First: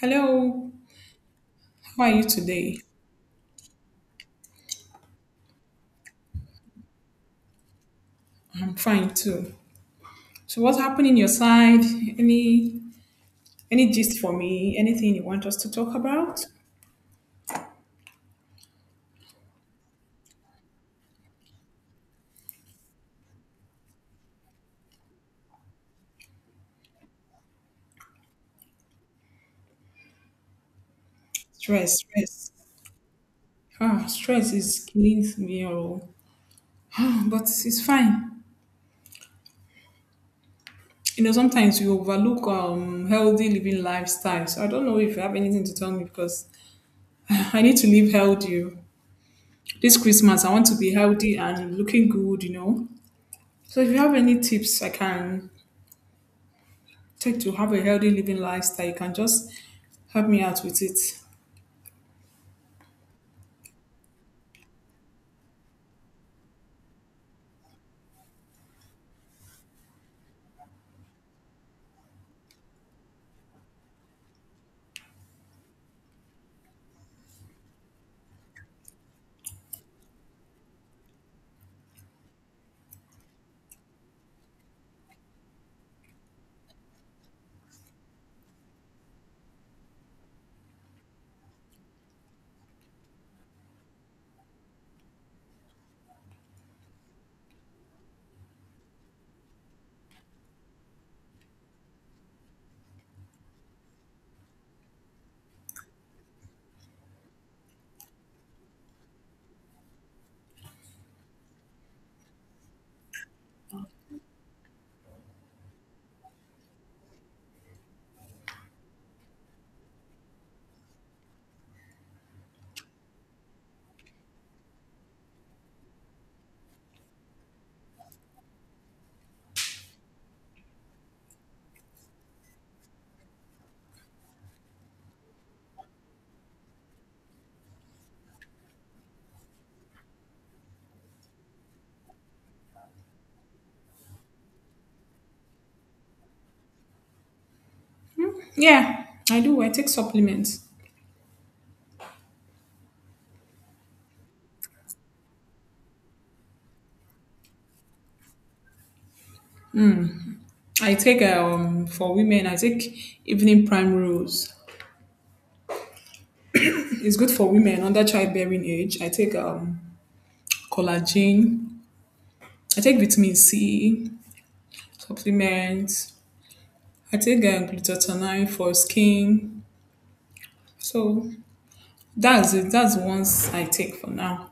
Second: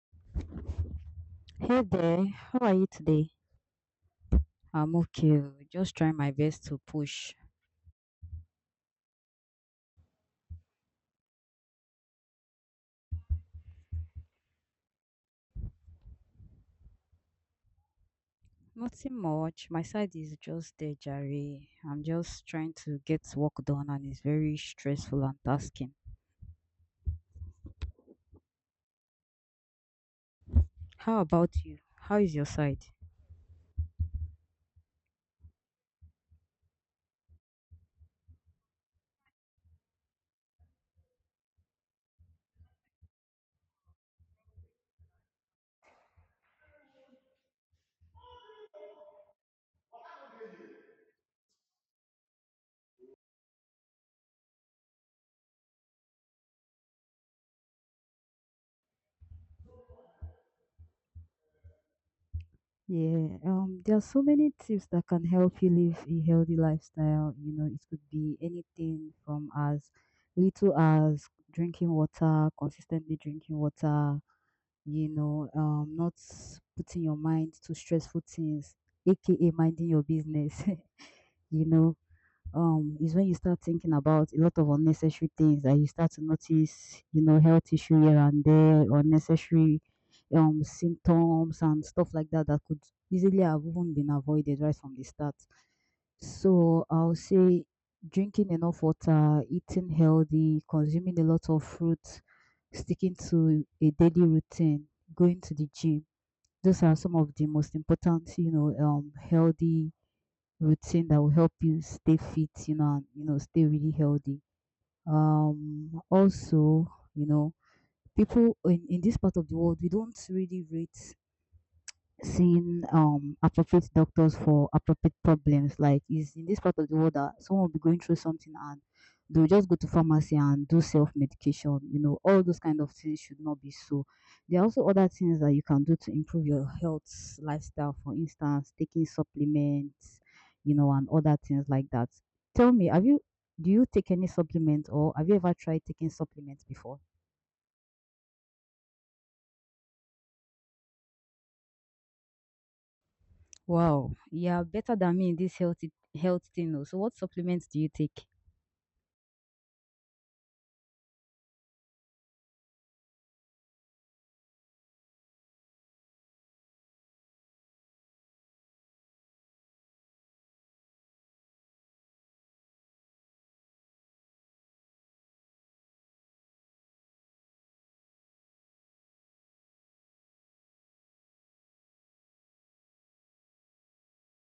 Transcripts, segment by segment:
Hello, Hey how are you there, how are today? you today? I'm okay. Oh, Just trying my best to push. I'm fine too. So what's happening your side? Any any gist for me? Anything you want us to talk about? Nothing much. My side is just there, Jerry. I'm just trying to get work done and it's very stressful and tasking. How about you? Stress, How is your stress. side? Stress is killing me all. But it's fine. You know, sometimes we overlook healthy living lifestyle. So I don't know if you have anything to tell me because I need to live healthy. Oh, this Christmas I want to be healthy and looking good, you know. So if you have any tips I can take to have a healthy living lifestyle, you can just help me out with it. Yeah, there are so many tips that can help you live a healthy lifestyle. You know, it could be anything from as little as drinking water, consistently drinking water, not putting your mind to stressful things, aka minding your business, you know is when you start thinking about a lot of unnecessary things that you start to notice, you know, health issue here and there, unnecessary symptoms and stuff like that that could easily have even been avoided right from the start. So I'll say drinking enough water, eating healthy, consuming a lot of fruits, sticking to a daily routine, going to the gym. Those are some of the most important, healthy routine that will help you stay fit, you know, and you know, stay really healthy. Also, you know, people in this part of the world, we don't really rate seeing appropriate doctors for appropriate problems. Like is in this part of the world that someone will be going through something and they'll just go to pharmacy and do self medication. You know, all those kind of things should not be so. There are also other things that you can do to improve your health lifestyle, for instance, taking supplements, you know, and other things like that. Tell me, have you do you take any supplement or have you ever tried taking supplements before? Yeah, I do. I take supplements. Wow, you're better than me in this healthy health thing. Oh. So what supplements do you take? I take for women. I take evening prime rose. It's good for women under childbearing age. I take collagen. I take vitamin C supplements. I take glutathione for skin. So that's it. That's the ones I take for now.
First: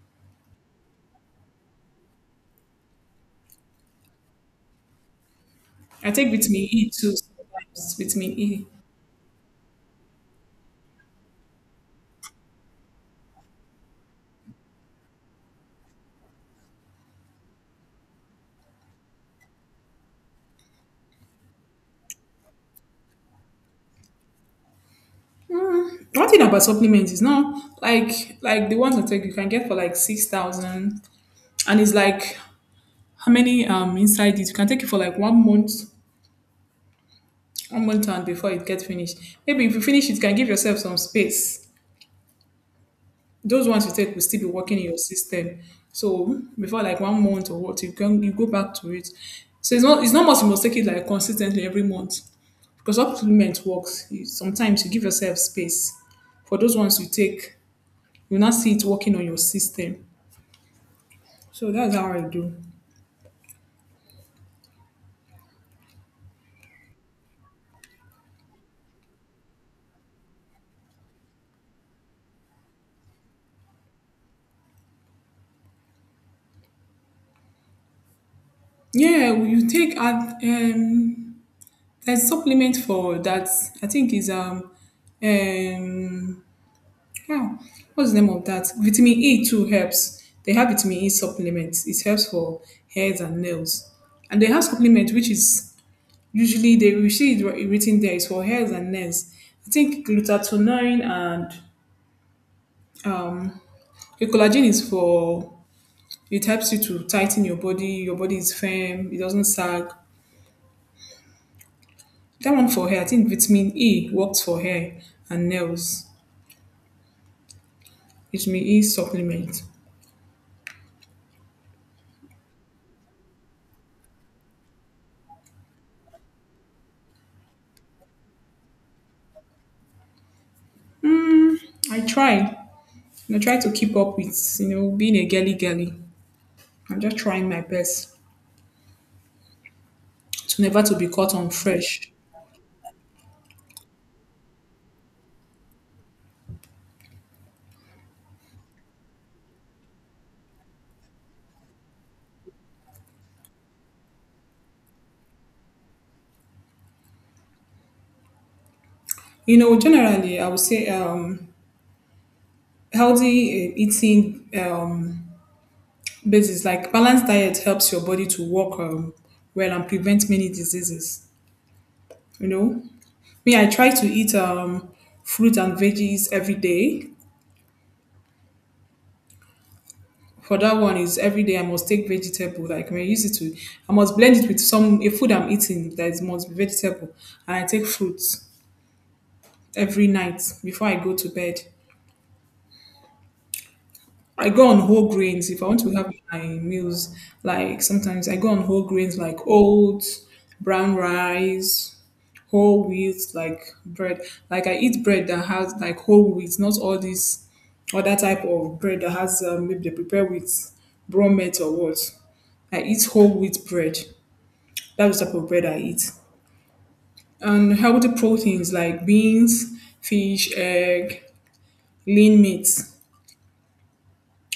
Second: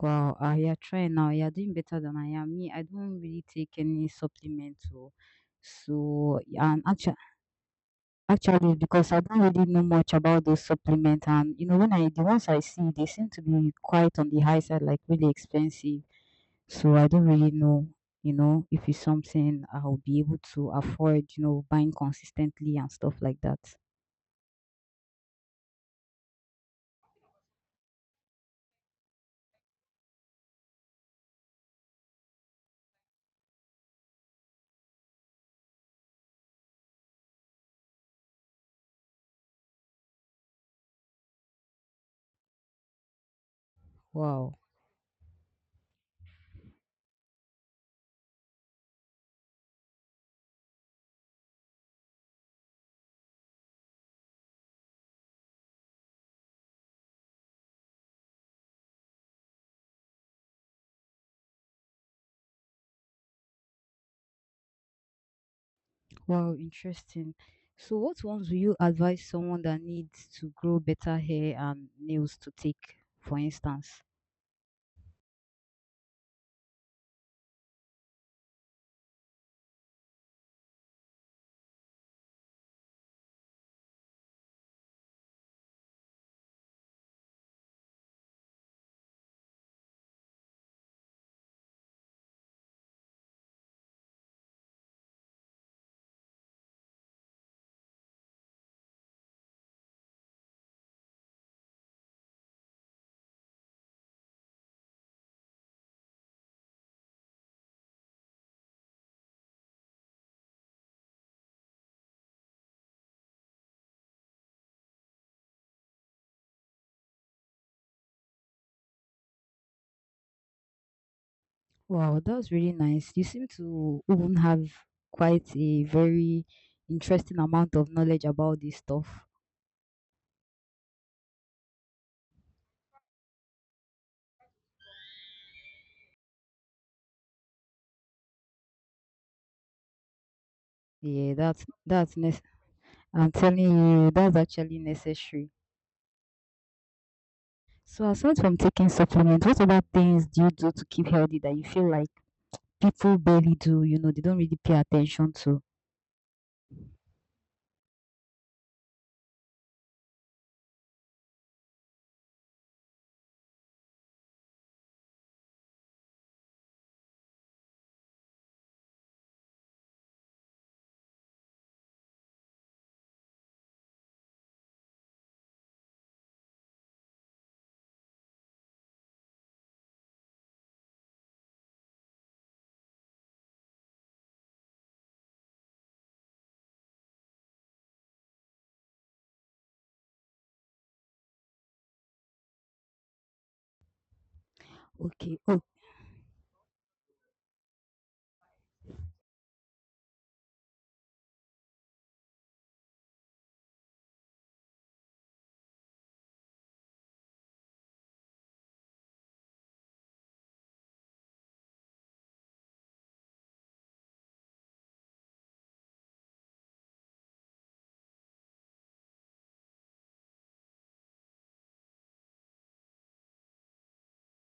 Wow, ah, you're trying now. You're doing better than I am. Me, I don't really take any supplements. So, I take so vitamin and E too actually, sometimes. Vitamin E. actually, because I don't really know much about those supplements, and you know, when I the ones I see, they seem to be quite on the high side, like really expensive. So I don't really know, you know, if it's something I'll be able to afford, you know, buying consistently and stuff like that. Mm, one thing about supplements is not like the ones I take you can get for like 6,000, and it's like how many inside it. You can take it for like 1 month, 1 month and before it gets finished. Maybe if you finish it you can give yourself some space. Those ones you take will still be Wow. working in your system. So before like 1 month or what you can you go back to it. So it's not much, you must take it like consistently every month because supplement works. You, sometimes you give yourself space for those ones you take, you will not see it working on your system. So that's how I do. Wow, interesting. So, what ones would you advise someone that needs to grow better hair and nails to take, for instance? Yeah, well, you take there's supplement for that. I think is um ah, what's the name of that? Vitamin E too helps. They have vitamin E supplements. It helps for hairs and nails, and they have supplement which is usually they will see it written there is for hairs and nails. I think glutathione and um the collagen is for, it helps you to tighten your body. Your body is firm. It doesn't sag. That one for hair, I think vitamin E works for hair and nails. Vitamin E supplement. Wow, that's really nice. You seem to even have quite a very interesting amount of knowledge about this stuff. I try. And I try to keep up with, you know, being a girly girly. I'm just trying my best to never to be caught Yeah, on fresh. I'm telling you, that's actually necessary. So, aside from taking supplements, what other things do you do to keep healthy that you feel like people barely do? You know, they don't really pay attention to. You know, generally, I would say healthy eating basis, like balanced diet helps your body to work well and prevent many diseases. You know, me, I try to eat fruit and veggies every day. For that one is every day I must take vegetable. Like when I use it to, I must blend it with some a food I'm eating that is must be vegetable, and I take fruits every night before I go to bed. I go on whole OK. grains Oh, if I want to have my meals. Like sometimes I go on whole grains like oats, brown rice, whole wheat, like bread. Like I eat bread that has like whole wheat, not all this other type of bread that has maybe they prepare with brown meat or what. I eat whole wheat bread. That's the type of bread I eat. And healthy proteins like beans, fish, egg, lean meats.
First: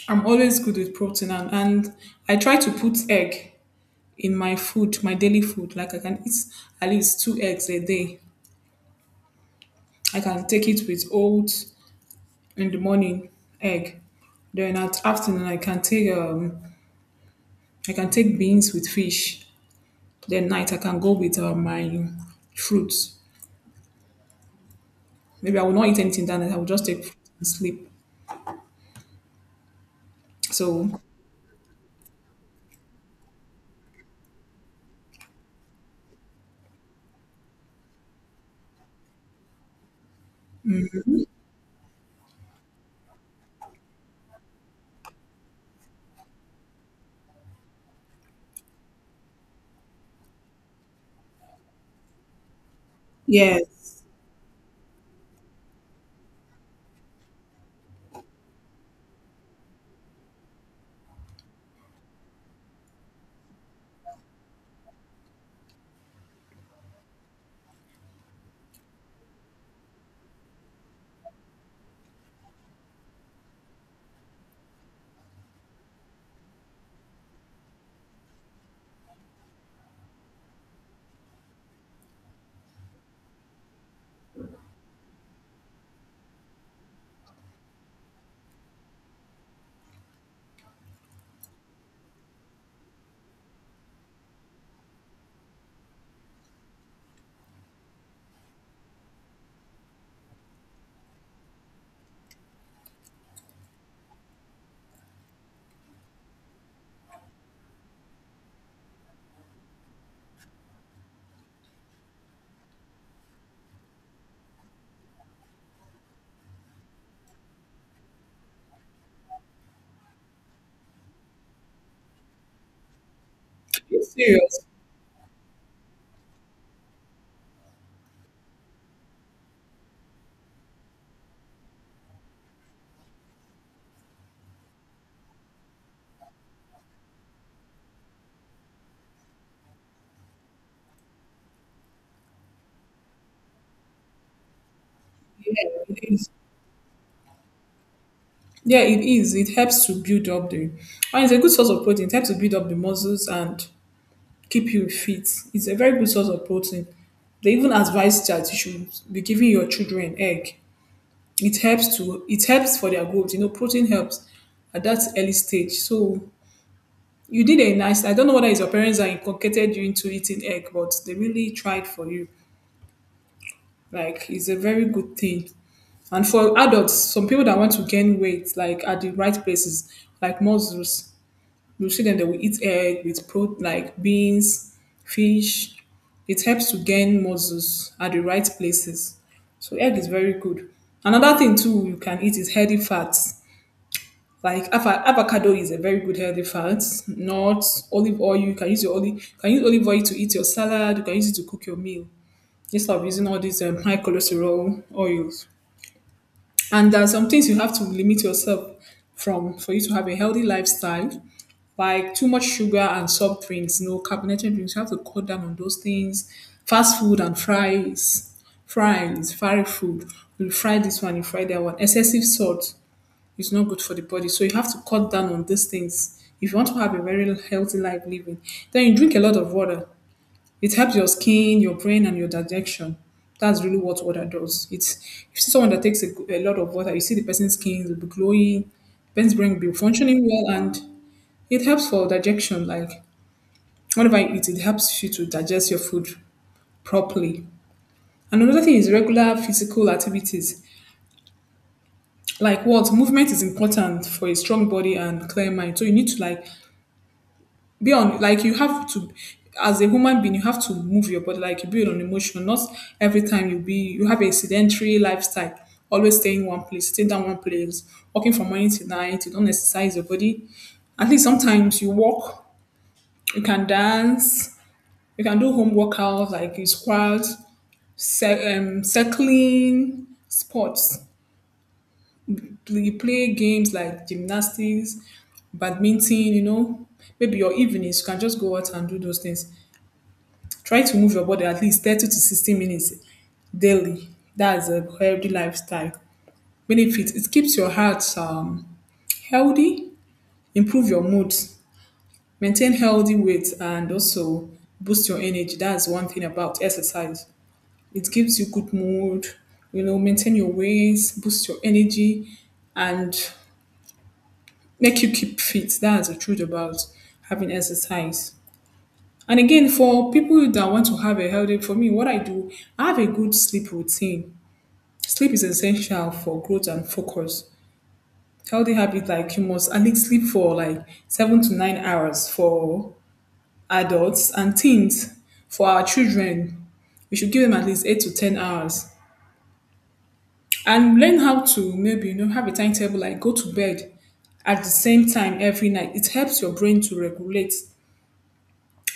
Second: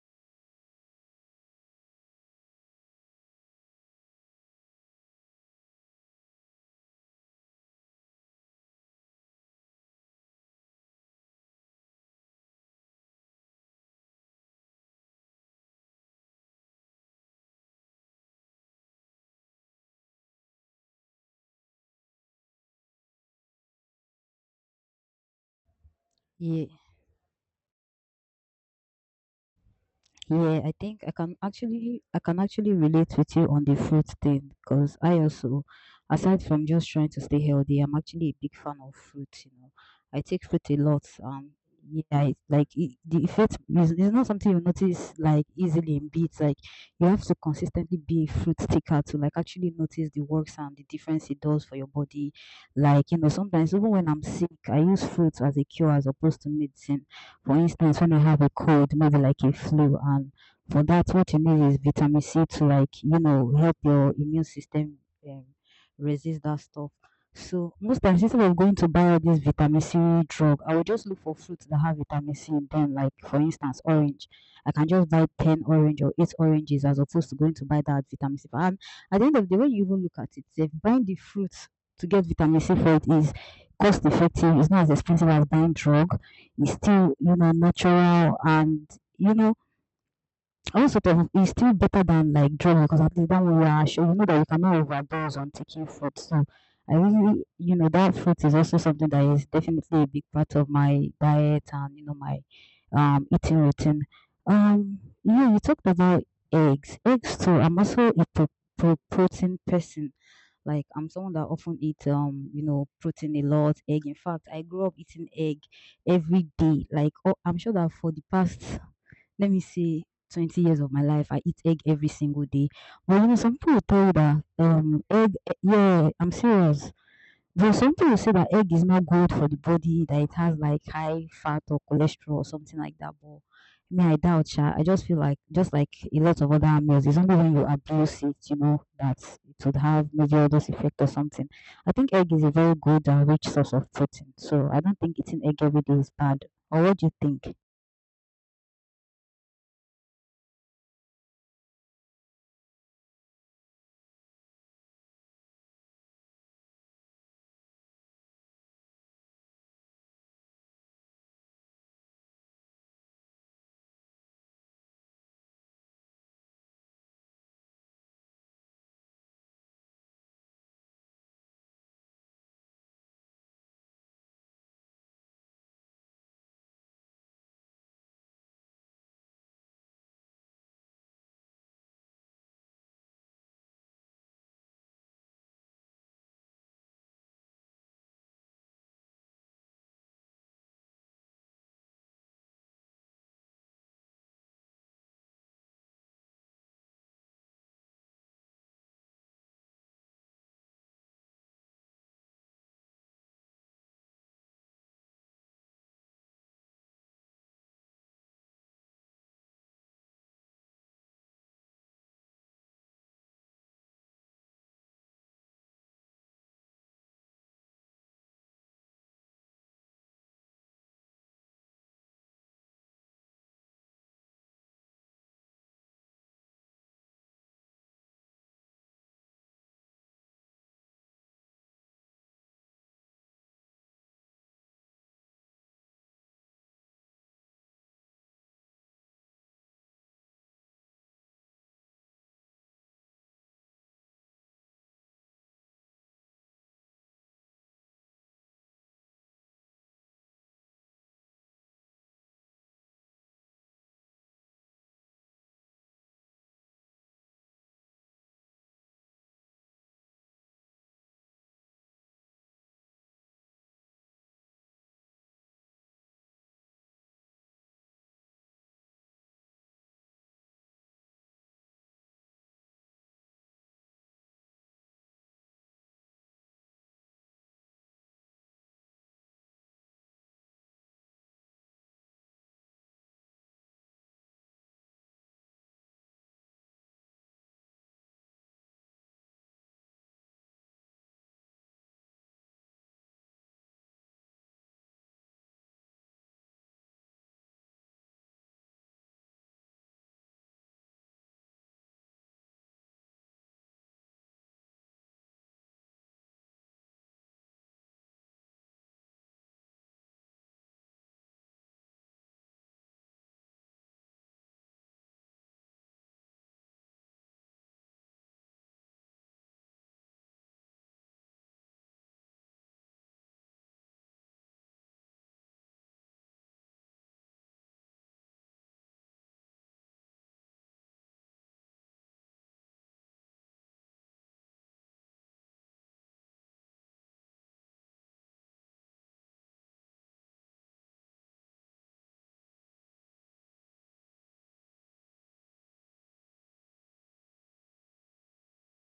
I'm always good with protein, and I try to put egg in my food, my daily food. Like I can eat at least two eggs a day. I can take it with oats in the morning, egg. Then at afternoon I can take beans with fish. Then night I can go with my fruits. Maybe I will not eat anything that night. I il will est just take fruit and sleep. yeah, I So think I can actually relate with you on the fruit thing because I also, aside from just trying to stay healthy, I'm actually a big fan of fruit. You know, I take fruit a lot. Yeah, like it, the effect is it's not something you notice like easily in beats. Like you have to consistently be a fruit taker to like actually notice the works and the difference it does for your body. Like you know, sometimes even yes, when I'm sick, I use fruit as a cure as opposed to medicine for instance, when I have a cold, maybe like a flu, and for that, what you need is vitamin C to like you know help your immune system um, resist that stuff. So most times instead of going to buy all this vitamin C drug, I will just look for fruits that have vitamin C in them. Like for instance, orange. I can just buy ten orange or eight oranges as opposed to going to buy that vitamin C. And at the end of the day, when you even look at it, if buying the fruits to get vitamin C for it is cost effective, it's not as expensive as buying drug is still, you know, natural and, you know, also, though, it's still better than like drugs because at least when you are sure you know that you cannot overdose on taking fruit. So, I really, you know, that fruit is also something that is definitely a big part of my diet and you know my eating routine. Um, yeah, you talked about eggs. Eggs too. I'm also a protein person. Like I'm someone that often eat you know protein a lot, egg. In fact, I grew up eating egg every day. Like oh, I'm sure that for the past let me say 20 years of my life, I eat egg every single day. But you know, some people will are tell you that serious? Egg eh, yeah, I'm serious. Though some people will say that egg is not good for the body, that it has like high fat or cholesterol or something like that. But me, I doubt sha. I just feel like just like a lot of other meals, it's only when you abuse it, you know, that it would have maybe odorous effect or something. I think egg is a very good and rich source of protein. So I don't think eating egg every Yeah, day is it is. bad. Or what do you think? Yeah, it is. It helps to build up the, and it's a good source of protein. It helps to build up the muscles and keep you fit. It's a very good source of protein. They even advise that you should be giving your children egg. It helps to, it helps for their growth. You know, protein helps at that early stage. So you did a nice. I don't know whether it's your parents that inculcated you into eating egg, but they really tried for you. Like it's a very good thing. And for adults, some people that want to gain weight, like at the right places, like mussels, you see them, they will eat egg with pro like beans, fish. It helps to gain muscles at the right places. So egg is very good. Another thing too you can eat is healthy fats. Like avocado is a very good healthy fat. Nuts, olive oil. You can use your olive. You can use olive oil to eat your salad. You can use it to cook your meal instead of using all these high cholesterol oils. And there are some things you have to limit yourself from for you to have a healthy lifestyle, like too much sugar and soft drinks, no carbonated drinks. You have to cut down on those things. Fast food and fries, fry food. You fry this one, you fry that one. Excessive salt is not good for the body. So you have to cut down on these things. If you want to have a very healthy life living, then you drink a lot of water. It helps your skin, your brain, and your digestion. That's really what water does. It's if you see someone that takes a, a lot of water, you see the person's skin will be glowing, person's brain will be functioning well, and it helps for digestion. Like whenever you eat, it helps you to digest your food properly. And another thing is regular physical activities. Like what movement is important for a strong body and clear mind. So you need to like be on like you have to as a human being you have to move your body like you build on emotion, not every time you be you have a sedentary lifestyle, always stay in one place, stay down one place, walking from morning to night you don't exercise your body. At least sometimes you walk, you can dance, you can do home workouts like you squat, cycling sports, you play games like gymnastics, badminton, you know, maybe your evenings you can just go out and do those things. Try to move your body at least 30 to 60 minutes daily. That's a healthy lifestyle. Benefits it keeps your heart healthy, improve your mood, maintain healthy weight, and also boost your energy. That's one thing about exercise. It gives you good mood, you know, maintain your weight, boost your energy, and make you keep fit. That's the truth about having exercise. And again, for people that want to have a healthy, for me, what I do, I have a good sleep routine. Sleep is essential for growth and focus. Healthy habits like you must at least sleep for like 7 to 9 hours for adults and teens. For our children, we should give them at least 8 to 10 hours, and learn how to maybe you know have a timetable like go to bed at the same time every night. It helps your brain to regulate.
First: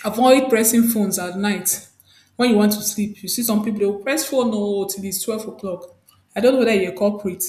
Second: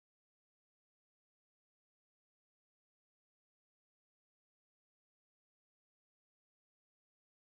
Avoid pressing phones at night when you want to sleep. You see some people they will press phone oh till it's 12 o'clock. I don't know whether you're a culprit.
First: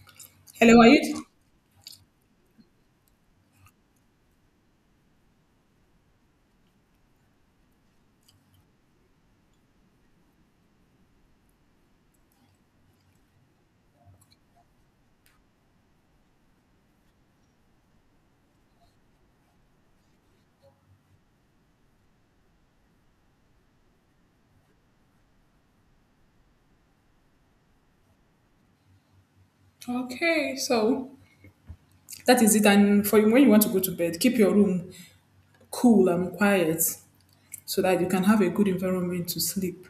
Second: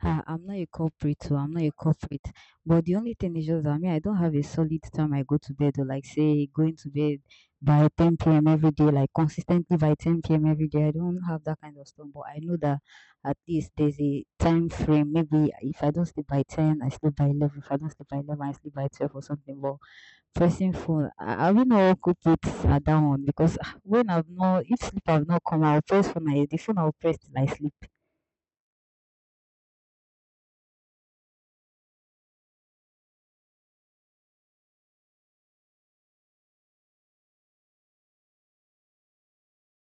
Ah, I'm not a Hello, are culprit you? too. I'm not a culprit. But the only thing is just that me, I don't have a solid time I go to bed or like say going to bed by 10 p.m. every day, like consistently by 10 p.m. every day. I don't have that kind of stuff. But I know that at least there's a time frame. Maybe if I don't sleep by 10, I sleep by 11. If I don't sleep by 11, I sleep by 12 or something. But pressing phone, I will not culprit at that one because ah, when I've not, if sleep I've not come, I'll press phone. I, the phone I'll press till I sleep. Okay, so that is it. And for when you want to go to bed, keep your room cool and quiet so that you can have a good environment to sleep.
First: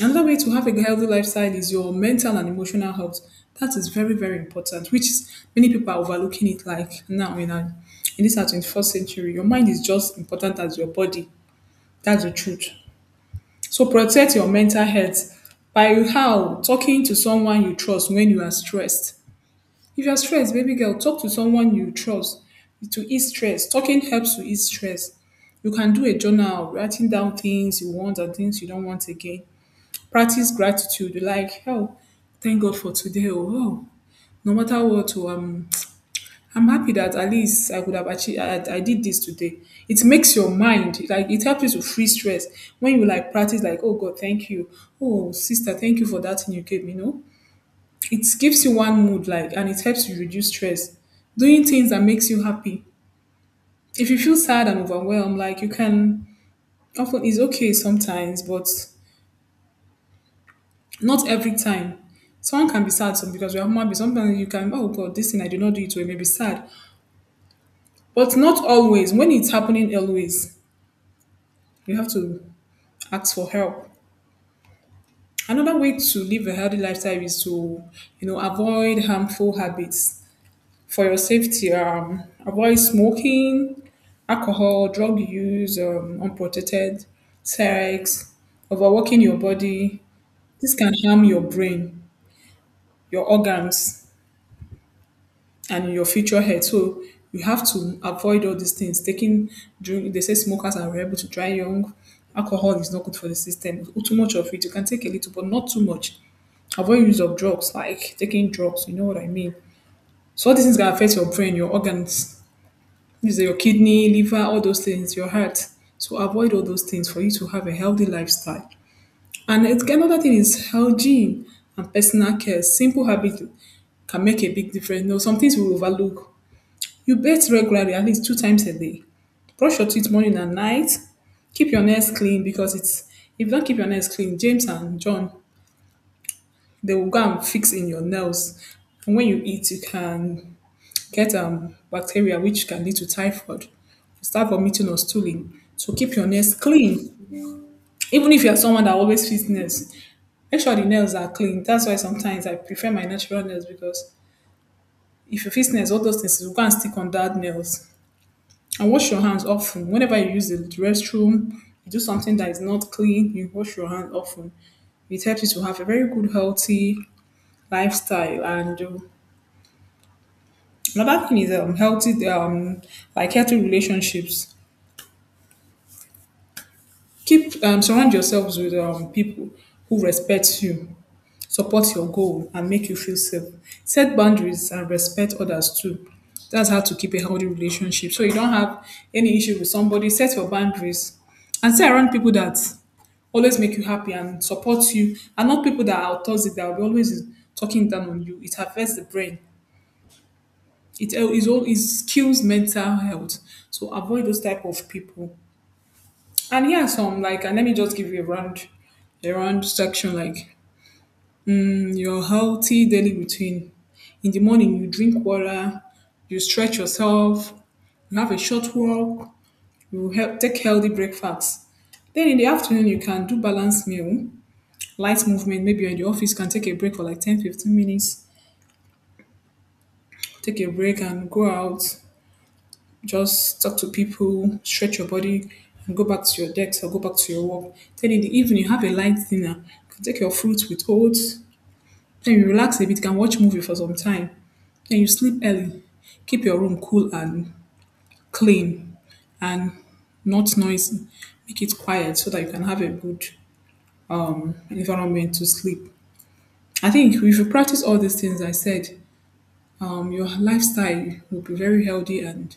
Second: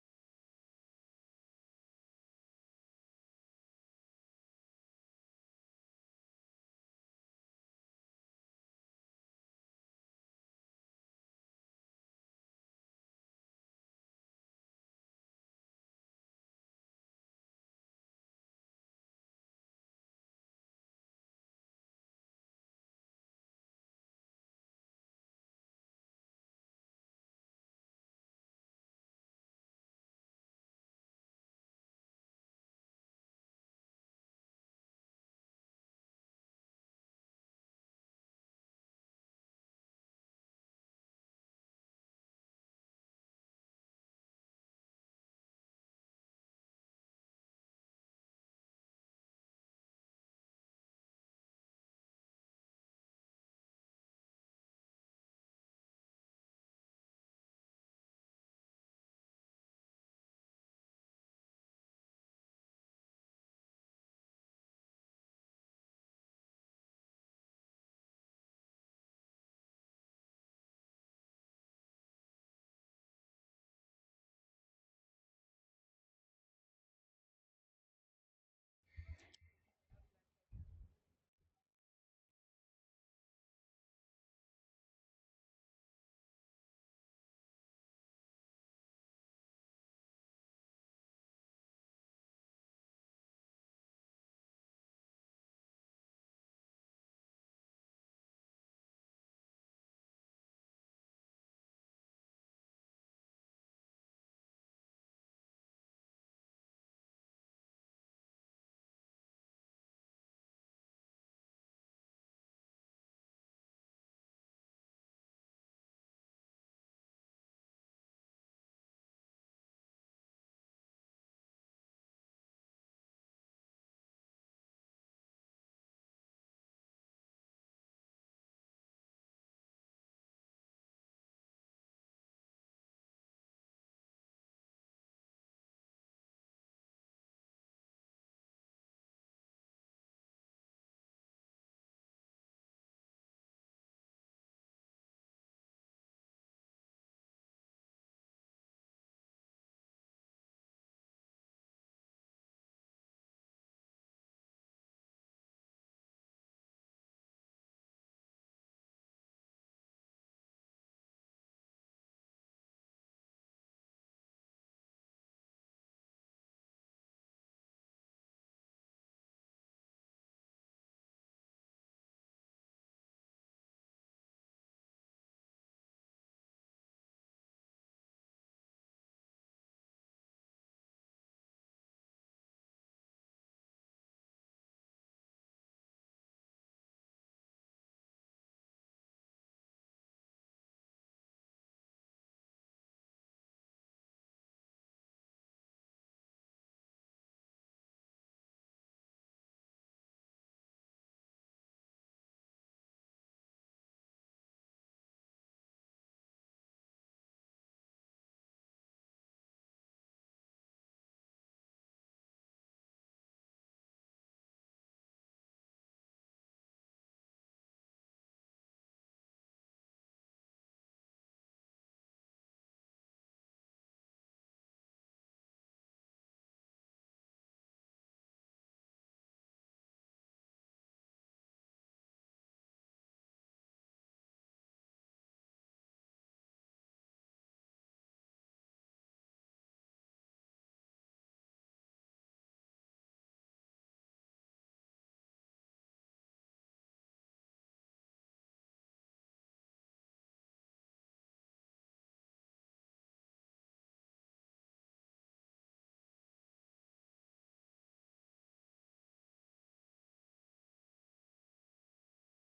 Another way to have a healthy lifestyle is your mental and emotional health. That is very, very important, which is many people are overlooking it like now our, in this our 21st century. Your mind is just important as your body. That's the truth. So protect your mental health by how? Talking to someone you trust when you are stressed. If you're stressed, baby girl, talk to someone you trust to ease stress. Talking helps to ease stress. You can do a journal, writing down things you want and things you don't want again. Practice gratitude, like, oh, thank God for today. Oh, oh, no matter what, oh, I'm happy that at least I could have achieved, I did this today. It makes your mind, like, it helps you to free stress. When you, like, practice, like, oh, God, thank you. Oh, sister, thank you for that thing you gave me, no? It gives you one mood like and it helps you reduce stress. Doing things that makes you happy. If you feel sad and overwhelmed, like you can often it's okay sometimes, but not every time. Someone can be sad some because we are human beings. Sometimes you can, oh God, this thing I did not do it well, maybe sad. But not always. When it's happening always, you have to ask for help. Another way to live a healthy lifestyle is to, you know, avoid harmful habits for your safety. Avoid smoking, alcohol, drug use, unprotected sex, overworking your body. This can harm your brain, your organs, and your future health. So you have to avoid all these things. Taking drink, they say smokers are able to die young. Alcohol is not good for the system. Too much of it, you can take a little, but not too much. Avoid use of drugs, like taking drugs. You know what I mean. So all these things can affect your brain, your organs. These are your kidney, liver, all those things, your heart. So avoid all those things for you to have a healthy lifestyle. And it's, another thing is hygiene and personal care. Simple habits can make a big difference. You know, some things we overlook. You bathe regularly, at least two times a day. Brush your teeth morning and night. Keep your nails clean because it's if you don't keep your nails clean, James and John, they will go and fix in your nails. And when you eat, you can get bacteria which can lead to typhoid. You start vomiting or stooling. So keep your nails clean. Even if you're someone that always fits nails, make sure the nails are clean. That's why sometimes I prefer my natural nails because if you fix nails, all those things will go and stick on that nails. And wash your hands often. Whenever you use the restroom, you do something that is not clean, you wash your hands often, it helps you to have a very good healthy lifestyle. And another thing is healthy like healthy relationships. Keep Surround yourselves with people who respect you, support your goal, and make you feel safe. Set boundaries and respect others too. That's how to keep a healthy relationship. So you don't have any issue with somebody. Set your boundaries and stay around people that always make you happy and support you, and not people that are toxic that will be always talking down on you. It affects the brain. It is all it kills mental health. So avoid those type of people. And here are some like, and let me just give you a round section like, your healthy daily routine. In the morning, you drink water, you stretch yourself, you have a short walk, you help take healthy breakfast. Then in the afternoon, you can do balanced meal, light movement. Maybe you're in the office, can take a break for like 10 15 minutes, take a break and go out. Just talk to people, stretch your body, and go back to your desk or go back to your work. Then in the evening, have a light dinner. You can take your fruits with oats. Then you relax a bit, you can watch movie for some time. Then you sleep early. Keep your room cool and clean and not noisy. Make it quiet so that you can have a good environment to sleep. I think if you practice all these things I said, your lifestyle will be very healthy and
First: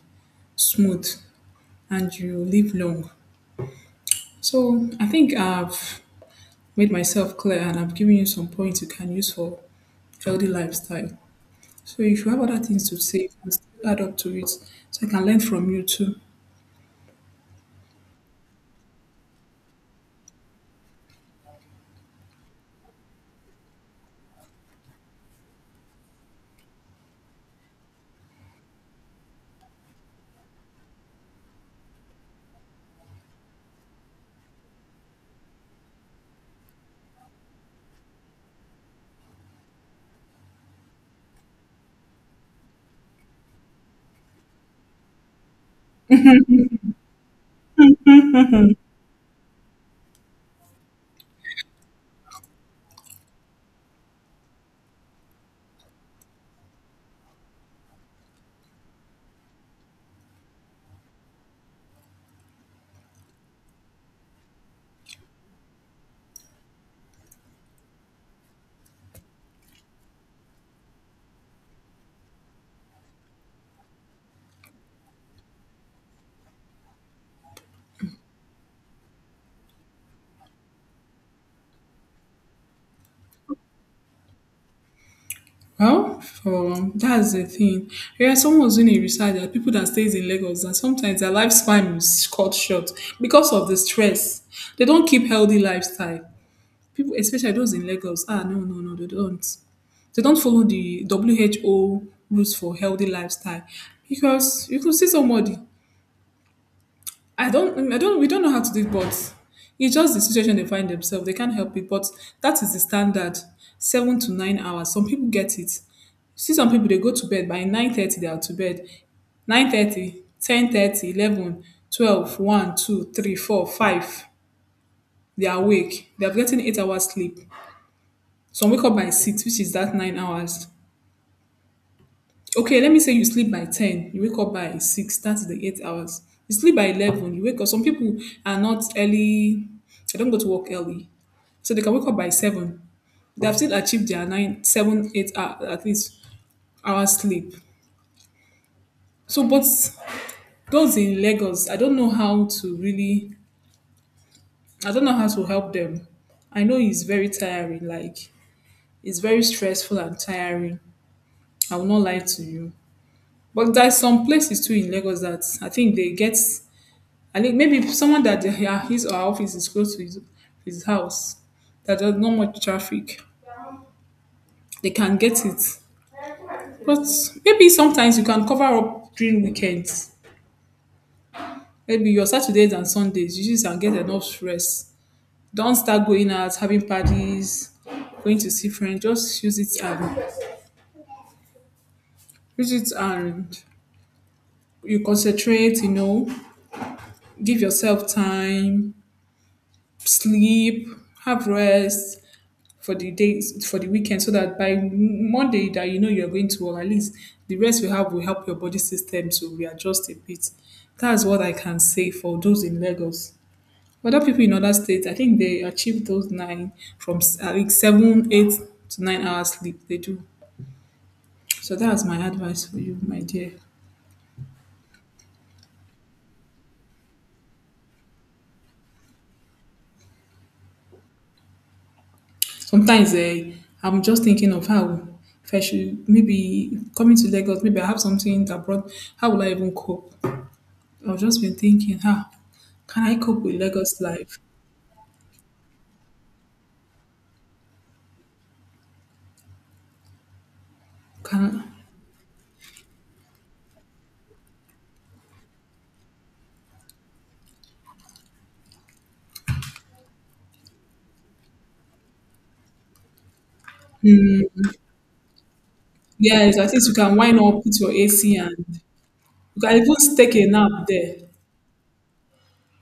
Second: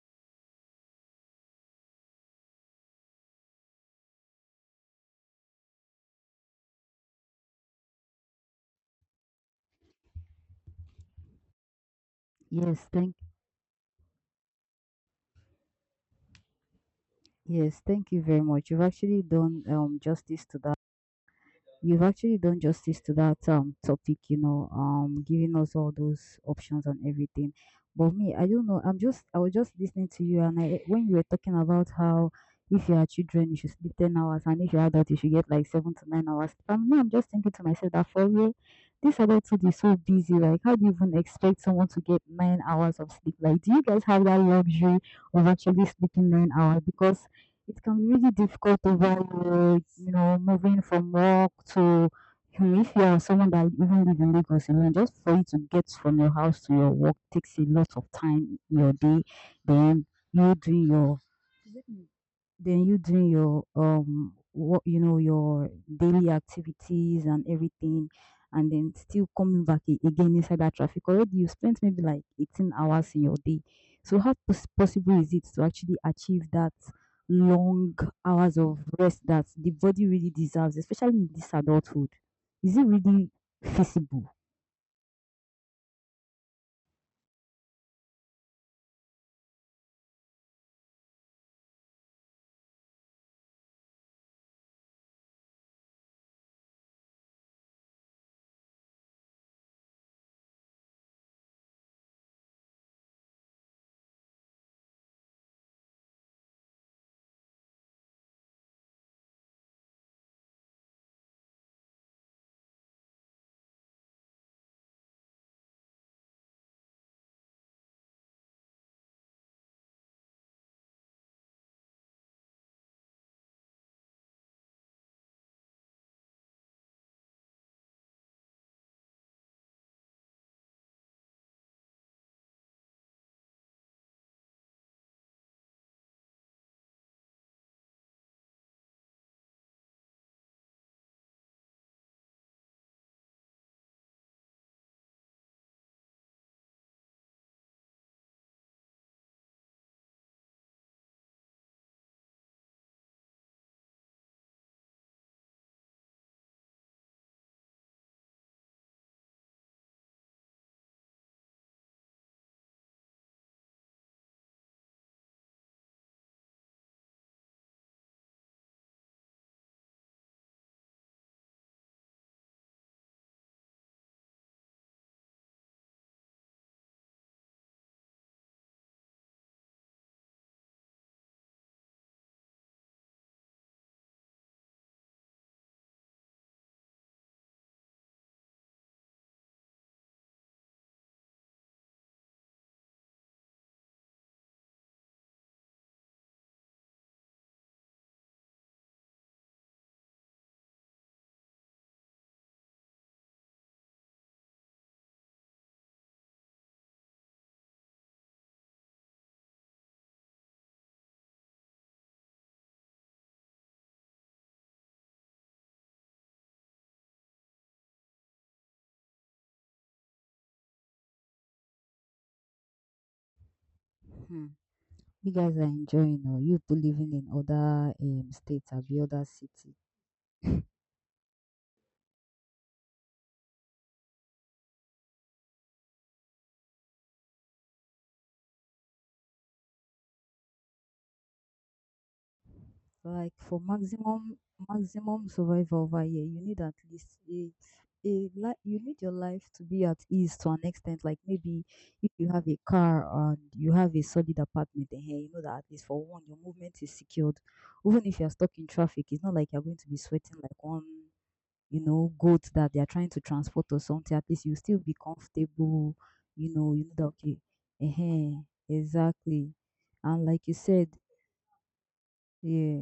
smooth, and you live long. So I think I've made myself clear and I've given you some points you can use for healthy lifestyle. So if you have other Yes, things to thank say, you can still add up to it so I can learn from you too. Yes, thank you very much. You've actually done justice to that. You've actually done justice to that topic, you know, giving us all those options and everything. But me, I don't know. I was just listening to you and I when you were talking about how if you are children you should sleep 10 hours and if you're adult you should get like 7 to 9 hours. And now I'm just thinking to myself that for real, this adulthood is so busy. Like how do you even expect someone to get 9 hours of sleep? Like do you guys have that luxury of actually sleeping 9 hours? Because it can be really difficult over you you know moving from work to you if you are someone that even live in Lagos alone, just for you to get from your house to your work takes a lot of time in your day. Then you doing your then you doing your what you know your daily activities and everything, and then still coming back again inside that traffic. Already you spent maybe like 18 hours in your day. So how possible is it to actually achieve that long hours of rest that the body really deserves, especially in this adulthood? Is it really feasible? Well, for, that's the thing. Yeah, someone was doing a research that people that stays in Lagos that sometimes their lifespan is cut short because of the stress. They don't keep healthy lifestyle. People, especially those in Lagos, ah, no, no, no, they don't. They don't follow the WHO rules for healthy lifestyle because you could see somebody. I don't, we don't know how to do it, but it's just the situation they find themselves. They can't help it, but that is the standard, 7 to 9 hours. Some people get it. See some people they go to bed by 9:30. They are to bed. 9:30, 10:30, 11, 12, one, two, three, four, five. They are awake. They have gotten 8 hours sleep. Some wake up by 6, which is that 9 hours. Okay, let me say you sleep by 10, you wake up by 6, that's the 8 hours. You sleep by 11, you wake up. Some people are not early, they don't go to work early. So they can wake up by 7. They have still achieved their nine, seven, eight, 7, at least hours sleep. So, but those in Lagos, I don't know how to really, I don't know how to help them. I know it's very tiring, like, it's very stressful and tiring. I will not lie to you. But there's some places too in Lagos that I think they get. I think maybe someone that they, yeah, his or her office is close to his house, that there's not much traffic, they can get it. But maybe sometimes you can cover up during weekends. Maybe your Saturdays and Sundays, you just can get enough rest. Don't start going out, having parties, going to see friends. Just use it and you concentrate. You know, give yourself time, sleep, have rest for the days for the weekend so that by M- Monday that you know you're going to work, at least the rest we have will help your body system to readjust a bit. That's what I can say for those in Lagos. Other people in other states, I think they achieve those nine from s- I think seven, 8 to 9 hours sleep. They do. So that's my advice for you, my dear. Hmm. You guys are enjoying or you two living in other states or the other city. Sometimes eh, I'm just thinking of how if I should maybe coming to Lagos, maybe I have something abroad. How will I even cope? I've just been thinking, ah, can I Like cope with for Lagos maximum life? maximum survival over here, you need at least you need your life to be at ease to an extent. Like Can maybe if you have a car and you have a solid apartment in here, you know that at least for one, your movement is secured. Even if you're stuck in traffic, it's not like you're going to be sweating like one you know, goals that they are trying to transport or something, at least you still be comfortable, yes, at you least know you that can okay, wind up, put your AC, uh and you exactly. can even And take like a you nap said, there. yeah,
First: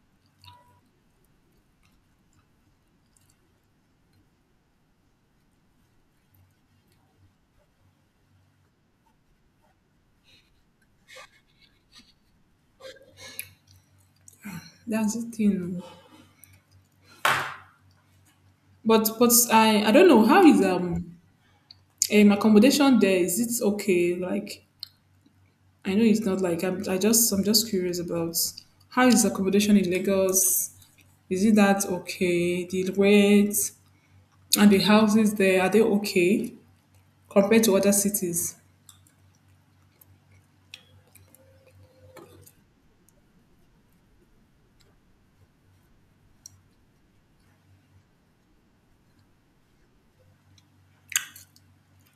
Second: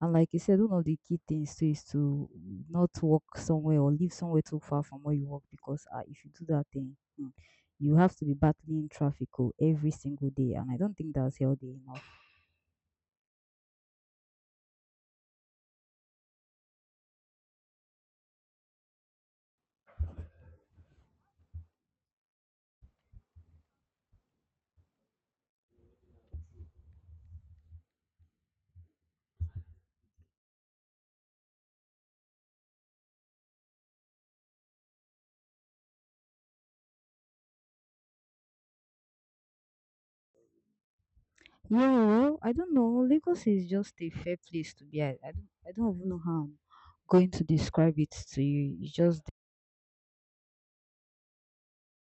and like you said, one of the key things too is to not work somewhere or live somewhere too far from where you work because if you do that thing, hmm, you have to be battling traffic oh, every single day, and I don't think that's healthy. In That's the thing. But I don't know how is accommodation there. Is it okay? Like I know it's not like I'm. I'm just curious about how is accommodation in Lagos? Is it that okay? The rates and the houses there are they okay compared to other cities? yeah, well, I don't know. Lagos is just a fair place to be. I don't even know how I'm going to describe it to you. It's just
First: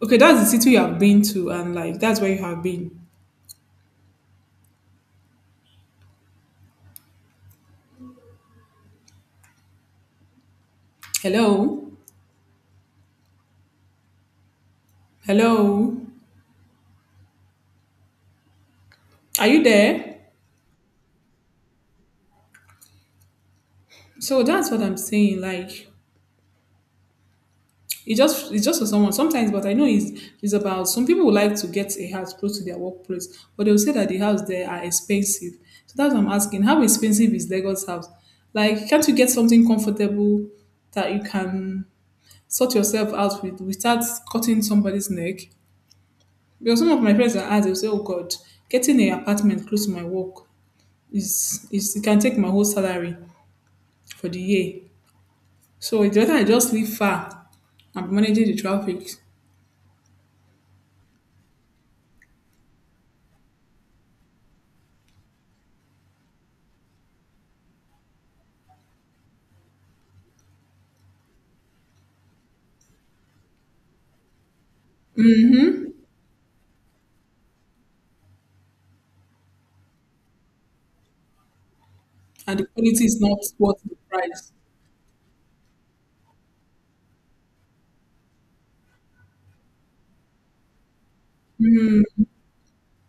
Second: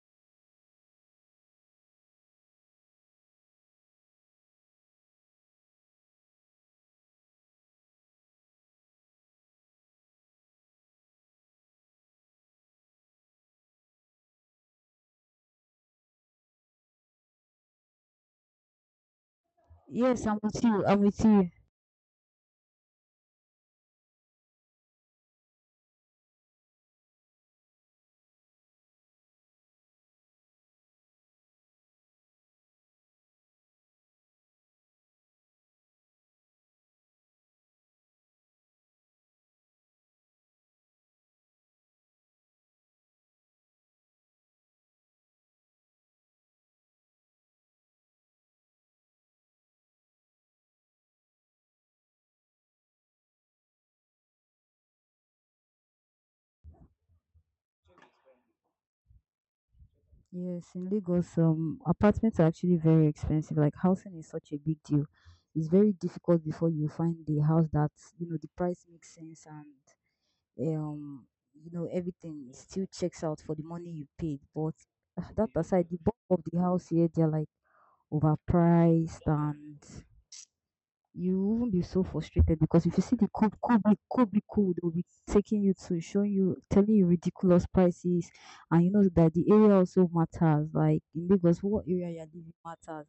Okay, that's the city you have been to, and like that's where you have been. Hello, hello, are you there? yes, I'm with you. I'm with you. So that's what I'm saying. Like, it's just for someone sometimes, but I know it's about some people would like to get a house close to their workplace, but they will say that the house there are expensive. So that's what I'm asking. How expensive is Lagos house? Like, can't you get something comfortable that you can sort yourself out with without cutting somebody's neck? Because some of my friends are asked, they'll say, oh God, getting an apartment close to my work is it can take my whole salary for the year. So it's better I just live far. I'm managing the traffic Yes, in Lagos, apartments are actually very expensive. Like housing is such a big deal. It's very difficult before you find the house that you know the price makes sense and um you know everything still checks out for the money you paid. But ah, that aside, the bulk of the house here they're like overpriced and you won't be so and frustrated the because if you quality see is the not cold, worth cold, be the cold, be price. cold, they'll be taking you to showing you, telling you ridiculous prices, and you know that the area also matters. Like in Lagos, what area you're living matters.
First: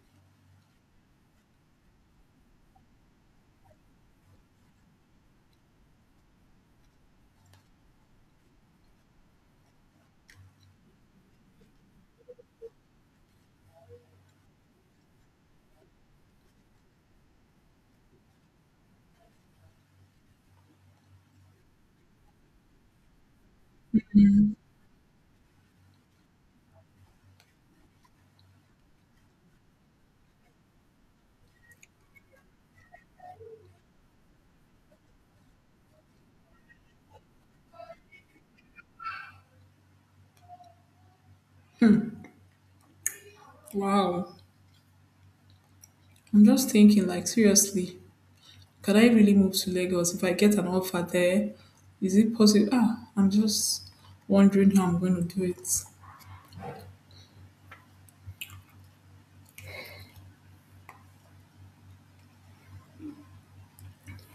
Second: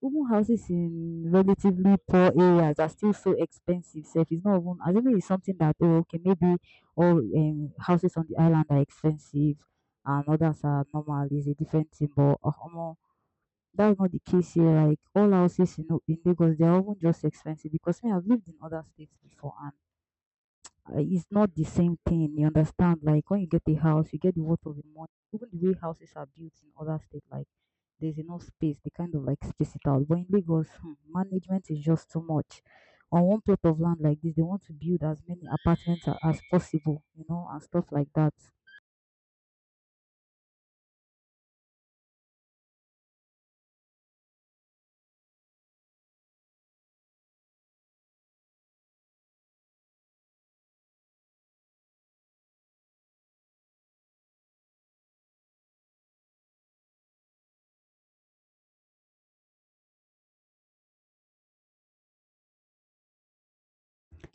Even houses in relatively poor areas are still so expensive. So if it's not even, I think it's something that oh, okay, maybe all houses on the island are expensive, and others are normal. It's a different thing, but that's not the case here. Like all houses in, in Lagos, they're often just expensive because me, I've lived in other states before and it's not the same thing. You understand? Like when you get a house, you get the worth of the money. Even the way houses are built in other states, like there's enough space, they kind of like space it out. But in Lagos, hmm, management is just too much. On one plot of land like this, they want to build as many apartments as possible, you know, and stuff like that. Wow. I'm just thinking like seriously, can I really move to Lagos if I get an offer there? Is it possible? Ah, I'm just wondering how I'm going to do it.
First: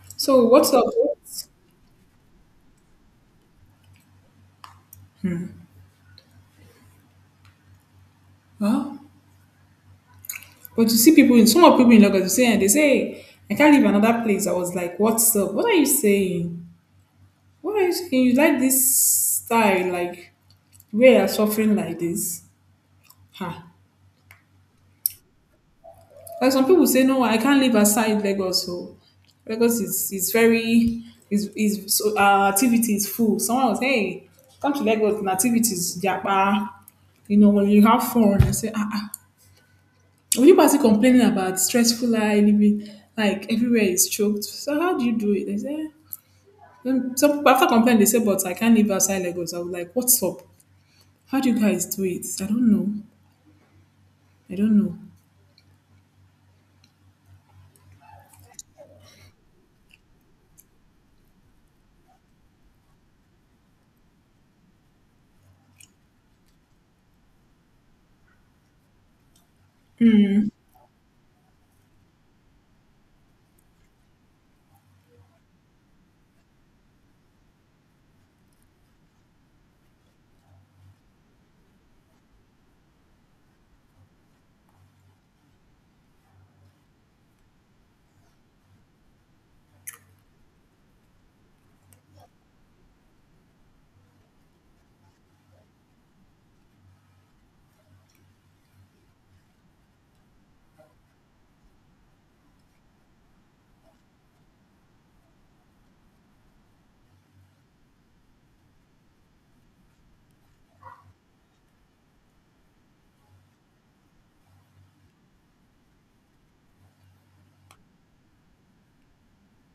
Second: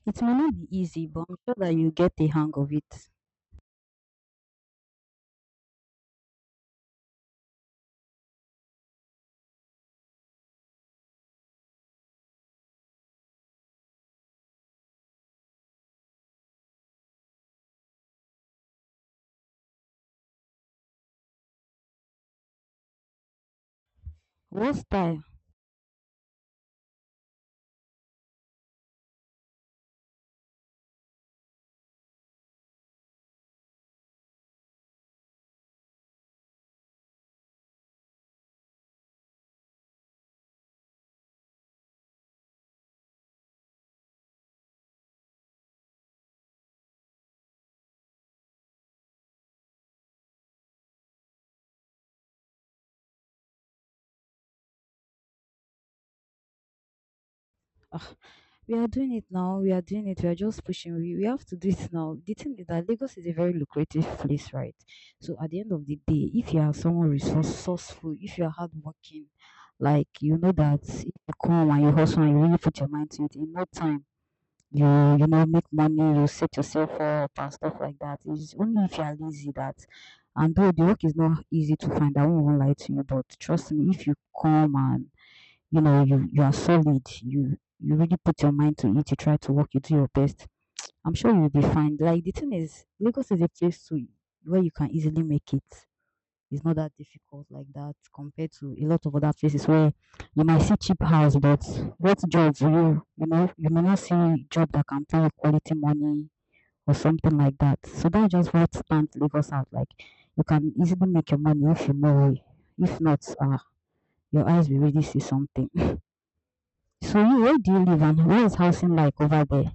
It may So not what's be up? easy, but I'm sure that you get the hang of it. Well, but you see people in some of people in Lagos they say "Hey, I can't leave another place. I was like, what's up? What are you saying? Why are you saying you like this style, like where you're suffering like this? Huh?" What style? Like some people say, no, I can't live aside Lagos. So Lagos is very is so activity is full. Someone was hey, come to Lagos and activities japa. You know when you have fun, I say ah ah. When people are still complaining about stressful life, living like everywhere is choked. So how do you do it? They say, "Eh." Then some people after complaining, they say, but I can't live outside Lagos. I was like, what's up? How do you guys do it? I don't know. We are doing it now. We are doing it. We are just pushing. We have to do it now. The thing is that Lagos is a very lucrative place, right? So at the end of the day, if you are someone resourceful, if you are hardworking, like you know that if you come and you hustle and you really put your mind to it, in no time you you know make money you set yourself up and stuff like that it's only if you are lazy that and though the work is not easy to find I won't even lie to you but trust me if you come and you know you are solid you really put your mind to it you try to work you do your best I'm sure you'll be fine like the thing is lagos is a place to where you can easily make it it's not that difficult like that compared to a lot of other places where you might see cheap house, but what job will you, you know, you may not see job that can pay you quality money or something like that. So that's just what stands Lagos out. Like you can easily make your money if you know if not, your eyes will really see something. So you, where do you live and where is housing like over there?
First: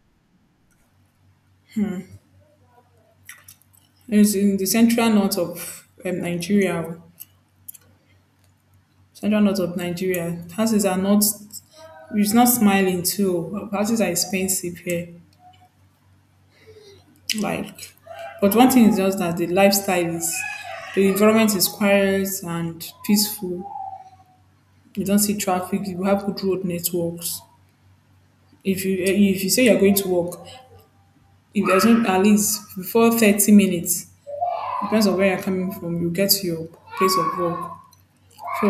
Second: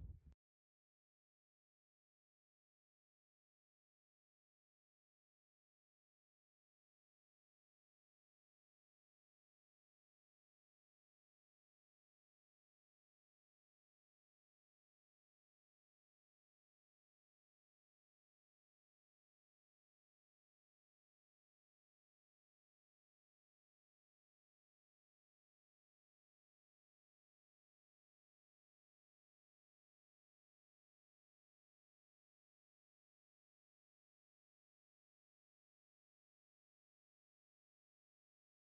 It's in the central north of Nigeria. Central north of Nigeria. Houses are not. It's not smiling too. Houses are expensive here. Like, but one thing is just that the lifestyle is, the environment is quiet and peaceful. You don't see traffic. You have good road networks. If you say you're going to work, if there's no at least before 30 minutes, depends on where you're coming from, you get to your place of work. So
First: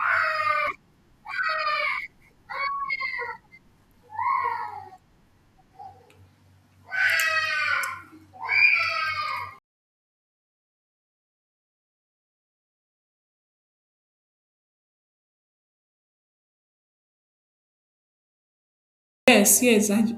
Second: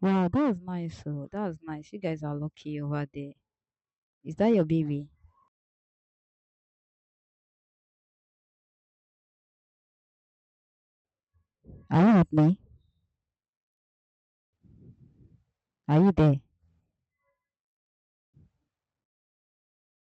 Wow, that is nice. Oh, that is nice. You guys are lucky over there. Is that your baby? Are you with me? Are you there? yes, yes, I,